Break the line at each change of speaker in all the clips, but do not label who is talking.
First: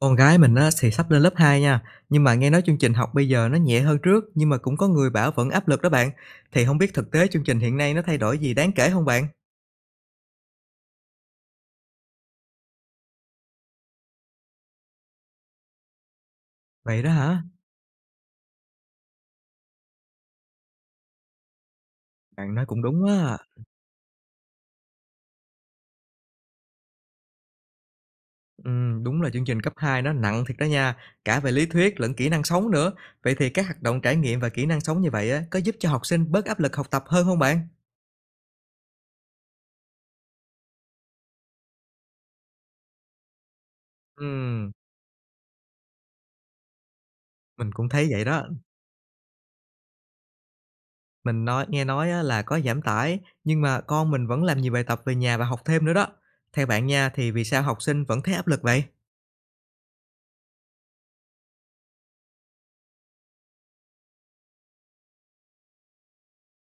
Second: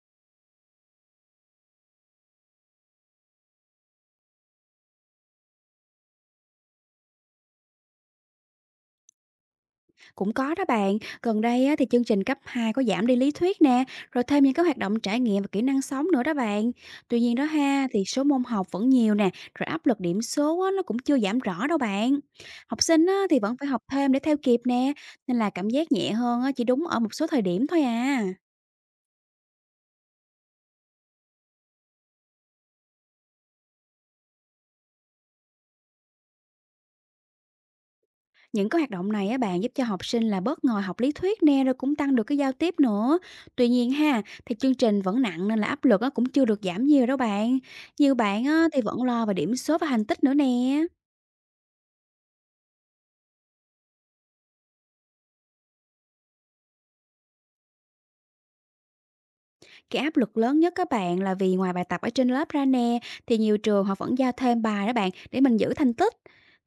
Con gái mình á, thì sắp lên lớp 2 nha, nhưng mà nghe nói chương trình học bây giờ nó nhẹ hơn trước, nhưng mà cũng có người bảo vẫn áp lực đó bạn. Thì không biết thực tế chương trình hiện nay nó thay đổi gì đáng kể không bạn?
Cũng có đó bạn, gần đây á, thì chương trình cấp 2 có giảm đi lý thuyết nè, rồi thêm những cái hoạt động trải nghiệm và kỹ năng sống nữa đó bạn.
Vậy đó
Tuy nhiên
hả?
đó ha, thì số môn học vẫn nhiều nè, rồi áp lực điểm số á, nó cũng chưa giảm rõ đâu bạn.
Bạn nói cũng
Học
đúng
sinh á,
á.
thì vẫn phải học thêm để theo kịp nè, nên là cảm giác nhẹ hơn á, chỉ đúng ở một số thời điểm thôi à.
Đúng là chương trình cấp 2 nó nặng thiệt đó nha, cả về lý thuyết lẫn kỹ năng sống nữa. Vậy thì các hoạt động trải nghiệm và kỹ năng sống như vậy á, có giúp cho học sinh bớt áp lực học tập hơn không bạn?
Những cái hoạt động này á bạn, giúp cho học sinh là bớt ngồi học lý thuyết nè, rồi cũng tăng được cái giao tiếp nữa. Tuy nhiên ha, thì
Ừm,
chương trình vẫn nặng, nên là áp lực á cũng chưa được giảm nhiều đâu bạn.
mình cũng thấy
Nhiều
vậy
bạn
đó.
á thì vẫn lo về điểm số và thành tích nữa nè.
Mình nói nghe nói á là có giảm tải, nhưng mà con mình vẫn làm nhiều bài tập về nhà và học thêm nữa đó. Theo bạn nha, thì vì sao học sinh vẫn thấy áp lực vậy?
Cái áp lực lớn nhất các bạn là vì ngoài bài tập ở trên lớp ra nè, thì nhiều trường họ vẫn giao thêm bài đó bạn, để mình giữ thành tích.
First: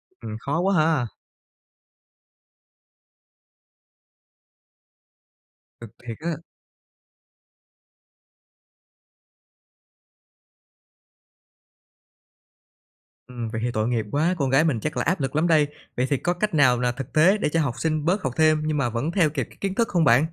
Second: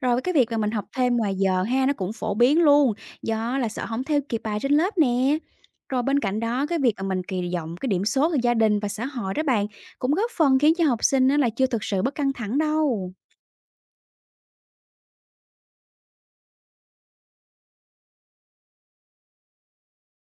Rồi
Ừ,
cái việc mà
khó
mình
quá
học
ha.
thêm ngoài giờ ha, nó cũng phổ biến luôn, do là sợ không theo kịp bài trên lớp nè.
Thực
Rồi
thiệt
bên
á.
cạnh đó, cái việc mà mình kỳ vọng cái điểm số từ gia đình và xã hội đó bạn, cũng góp phần khiến cho học sinh á là chưa thực sự bớt căng thẳng đâu.
Ừ, vậy thì tội nghiệp quá, con gái mình chắc là áp lực lắm đây. Vậy thì có cách nào là thực tế để cho học sinh bớt học thêm nhưng mà vẫn theo kịp cái kiến thức không bạn?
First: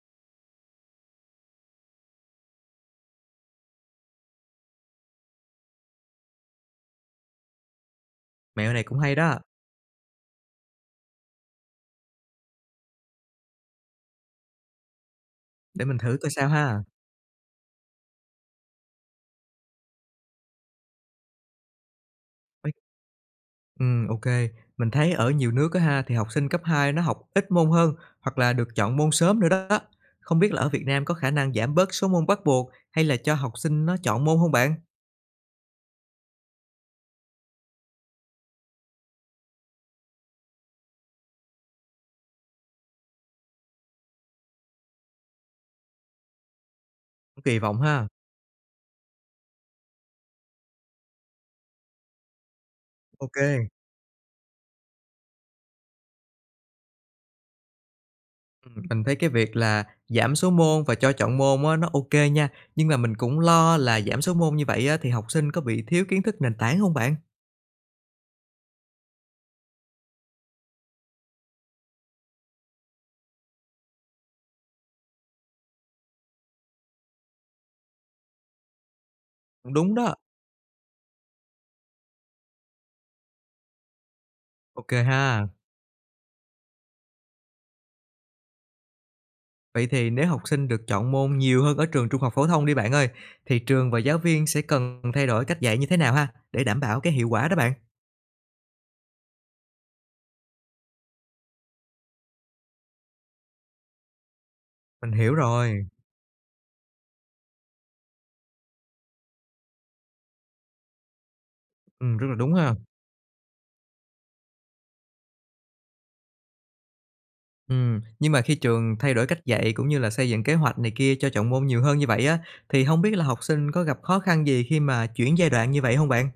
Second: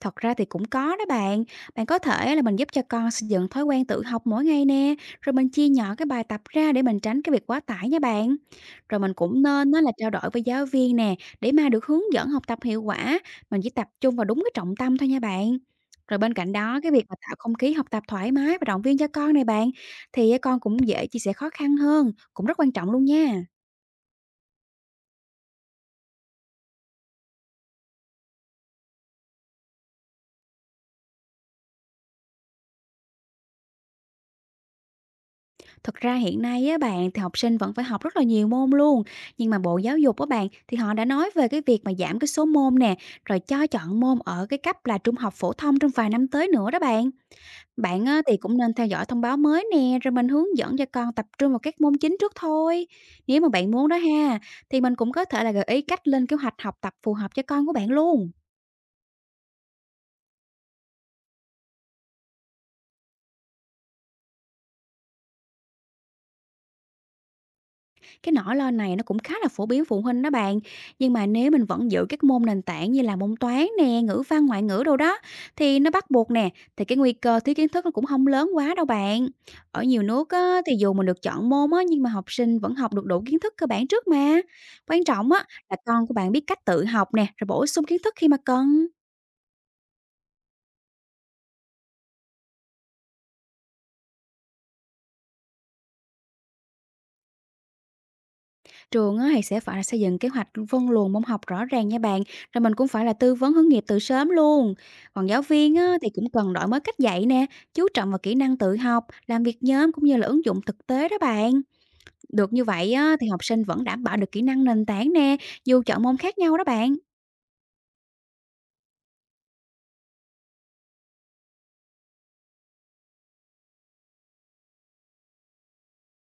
Thật ra thì cũng có đó bạn. Bạn có thể là mình giúp cho con xây dựng thói quen tự học mỗi ngày nè, rồi mình chia nhỏ cái bài tập ra để mình tránh cái việc quá tải nha bạn.
Mẹo này cũng
Rồi mình
hay đó,
cũng nên nó là trao đổi với giáo viên nè, để mà được hướng dẫn học tập hiệu quả, mình chỉ tập trung vào đúng cái trọng tâm thôi nha bạn.
để mình thử
Rồi
coi
bên
sao
cạnh đó,
ha.
cái việc mà tạo không khí học tập thoải mái và động viên cho con này bạn, thì con cũng dễ chia sẻ khó khăn hơn, cũng rất
Ấy.
quan trọng luôn nha.
Ừm, ô Mình thấy ở nhiều nước á ha, thì học sinh cấp 2 nó học ít môn hơn hoặc là được chọn môn sớm nữa đó. Không biết là ở Việt Nam có khả năng giảm bớt số môn bắt buộc hay là cho học sinh nó chọn môn không bạn?
Thực ra hiện nay á bạn, thì học sinh vẫn phải học rất là nhiều môn luôn, nhưng mà Bộ Giáo dục á bạn, thì họ đã nói về cái việc mà giảm cái số môn nè, rồi cho chọn môn ở cái cấp là trung học phổ thông trong vài năm tới nữa đó bạn.
Kỳ vọng
Bạn
ha.
á thì cũng nên theo dõi thông báo mới nè, rồi mình hướng dẫn cho con tập trung vào các môn chính trước thôi.
Ok.
Nếu mà bạn muốn đó ha, thì mình cũng có thể là gợi ý cách lên kế hoạch học tập phù hợp cho con của bạn luôn.
Mình thấy cái việc là giảm số môn và cho chọn môn á, nó ok nha, nhưng mà mình cũng lo là giảm số môn như vậy á, thì học sinh có bị thiếu kiến thức nền tảng không bạn?
Cái nỗi lo này nó cũng khá là phổ biến phụ huynh đó bạn. Nhưng mà nếu mình vẫn giữ các môn nền tảng, như là môn toán nè, ngữ văn, ngoại ngữ đâu đó thì nó bắt buộc nè, thì cái nguy cơ thiếu kiến thức nó cũng không lớn quá đâu bạn.
Cũng
Ở
đúng
nhiều
đó.
nước á, thì dù mình được chọn môn á, nhưng mà học sinh vẫn học được đủ kiến thức cơ bản trước mà.
Ok
Quan trọng á,
ha.
là con của bạn biết cách tự học nè, rồi bổ sung kiến thức khi mà cần.
Vậy thì nếu học sinh được chọn môn nhiều hơn ở trường trung học phổ thông đi bạn ơi, thì trường và giáo viên sẽ cần thay đổi cách dạy như thế nào ha, để đảm bảo cái hiệu quả đó bạn?
Trường á, thì sẽ phải là xây dựng kế hoạch phân luồng môn học rõ ràng nha bạn, rồi mình cũng phải là tư vấn hướng nghiệp từ sớm luôn.
Mình
Còn
hiểu
giáo viên
rồi,
á, thì cũng cần đổi mới cách dạy nè, chú trọng vào kỹ năng tự học, làm việc nhóm, cũng như là ứng dụng thực tế đó bạn.
rất là
Được
đúng
như
ha.
vậy á, thì học sinh vẫn đảm bảo được kỹ năng nền tảng nè, dù chọn môn khác nhau đó bạn.
Nhưng mà khi trường thay đổi cách dạy cũng như là xây dựng kế hoạch này kia cho chọn môn nhiều hơn như vậy á, thì không biết là học sinh có gặp khó khăn gì khi mà chuyển giai đoạn như vậy không bạn?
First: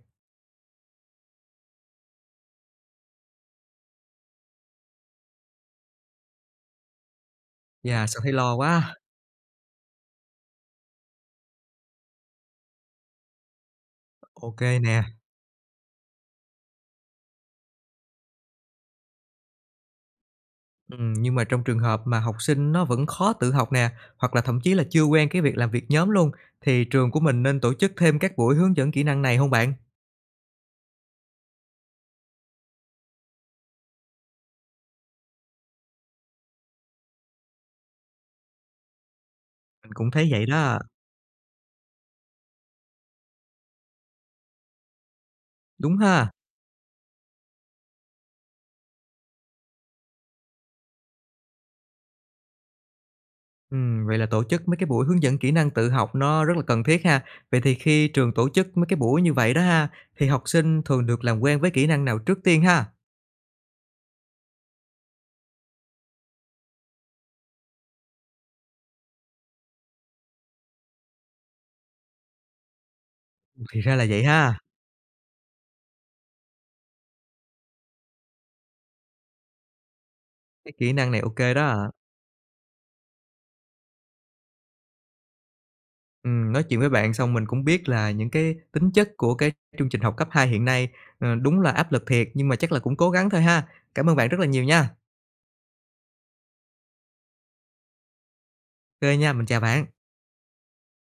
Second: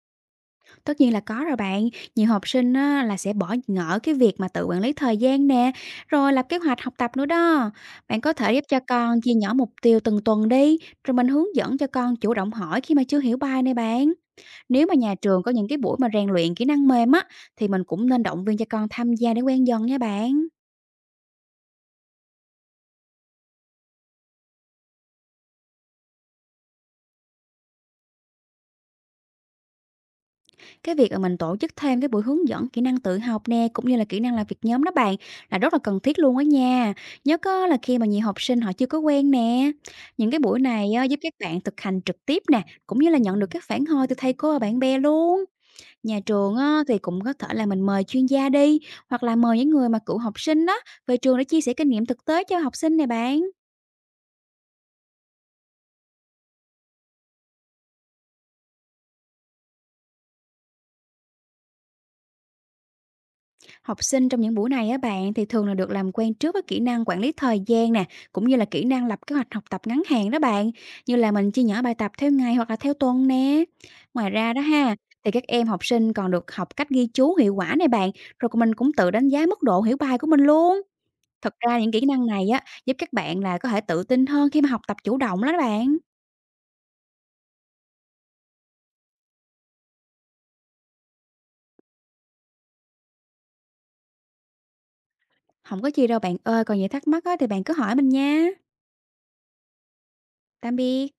Tất nhiên là có rồi bạn. Nhiều học sinh á, là sẽ bỏ ngỏ cái việc mà tự quản lý thời gian nè, rồi lập kế hoạch học tập nữa đó.
Dạ sao
Bạn
thấy
có
lo
thể giúp cho
quá.
con chia nhỏ mục tiêu từng tuần đi, rồi mình hướng dẫn cho con chủ động hỏi khi mà chưa hiểu bài này bạn.
Ok
Nếu mà
nè.
nhà trường có những cái buổi mà rèn luyện kỹ năng mềm á, thì mình cũng nên động viên cho con tham gia để quen dần nha bạn.
Nhưng mà trong trường hợp mà học sinh nó vẫn khó tự học nè, hoặc là thậm chí là chưa quen cái việc làm việc nhóm luôn, thì trường của mình nên tổ chức thêm các buổi hướng dẫn kỹ năng này không bạn?
Cái việc mà mình tổ chức thêm cái buổi hướng dẫn kỹ năng tự học nè, cũng như là kỹ năng làm việc nhóm đó bạn, là rất là cần thiết luôn á nha. Nhất á là khi mà nhiều học sinh họ chưa có quen nè.
Mình cũng thấy
Những cái
vậy
buổi
đó,
này á, giúp các bạn thực hành trực tiếp nè, cũng như là nhận được các phản hồi từ thầy cô và bạn bè luôn.
đúng
Nhà
ha?
trường á, thì cũng có thể là mình mời chuyên gia đi, hoặc là mời những người mà cựu học sinh đó về trường để chia sẻ kinh nghiệm thực tế cho học sinh nè bạn.
Vậy là tổ chức mấy cái buổi hướng dẫn kỹ năng tự học nó rất là cần thiết ha. Vậy thì khi trường tổ chức mấy cái buổi như vậy đó ha, thì học sinh thường được làm quen với kỹ năng nào trước tiên ha?
Học sinh trong những buổi này á bạn, thì thường là được làm quen trước với kỹ năng quản lý thời gian nè, cũng như là kỹ năng lập kế hoạch học tập ngắn hạn đó bạn, như là mình chia nhỏ bài tập theo ngày hoặc là theo tuần nè.
Thì ra là vậy
Ngoài ra
ha,
đó ha, thì các em học sinh còn được học cách ghi chú hiệu quả này bạn, rồi mình cũng tự đánh giá mức độ hiểu bài của mình
cái
luôn.
kỹ năng này ok
Thật ra
đó.
những kỹ năng này á, giúp các bạn là có thể tự tin hơn khi mà học tập chủ động đó bạn.
Nói chuyện với bạn xong mình cũng biết là những cái tính chất của cái chương trình học cấp 2 hiện nay, đúng là áp lực thiệt, nhưng mà chắc là cũng cố gắng thôi ha. Cảm ơn bạn rất là nhiều nha.
Không có gì đâu bạn ơi, còn gì thắc mắc á thì bạn cứ hỏi mình nha.
OK nha, mình chào bạn.
Tạm biệt.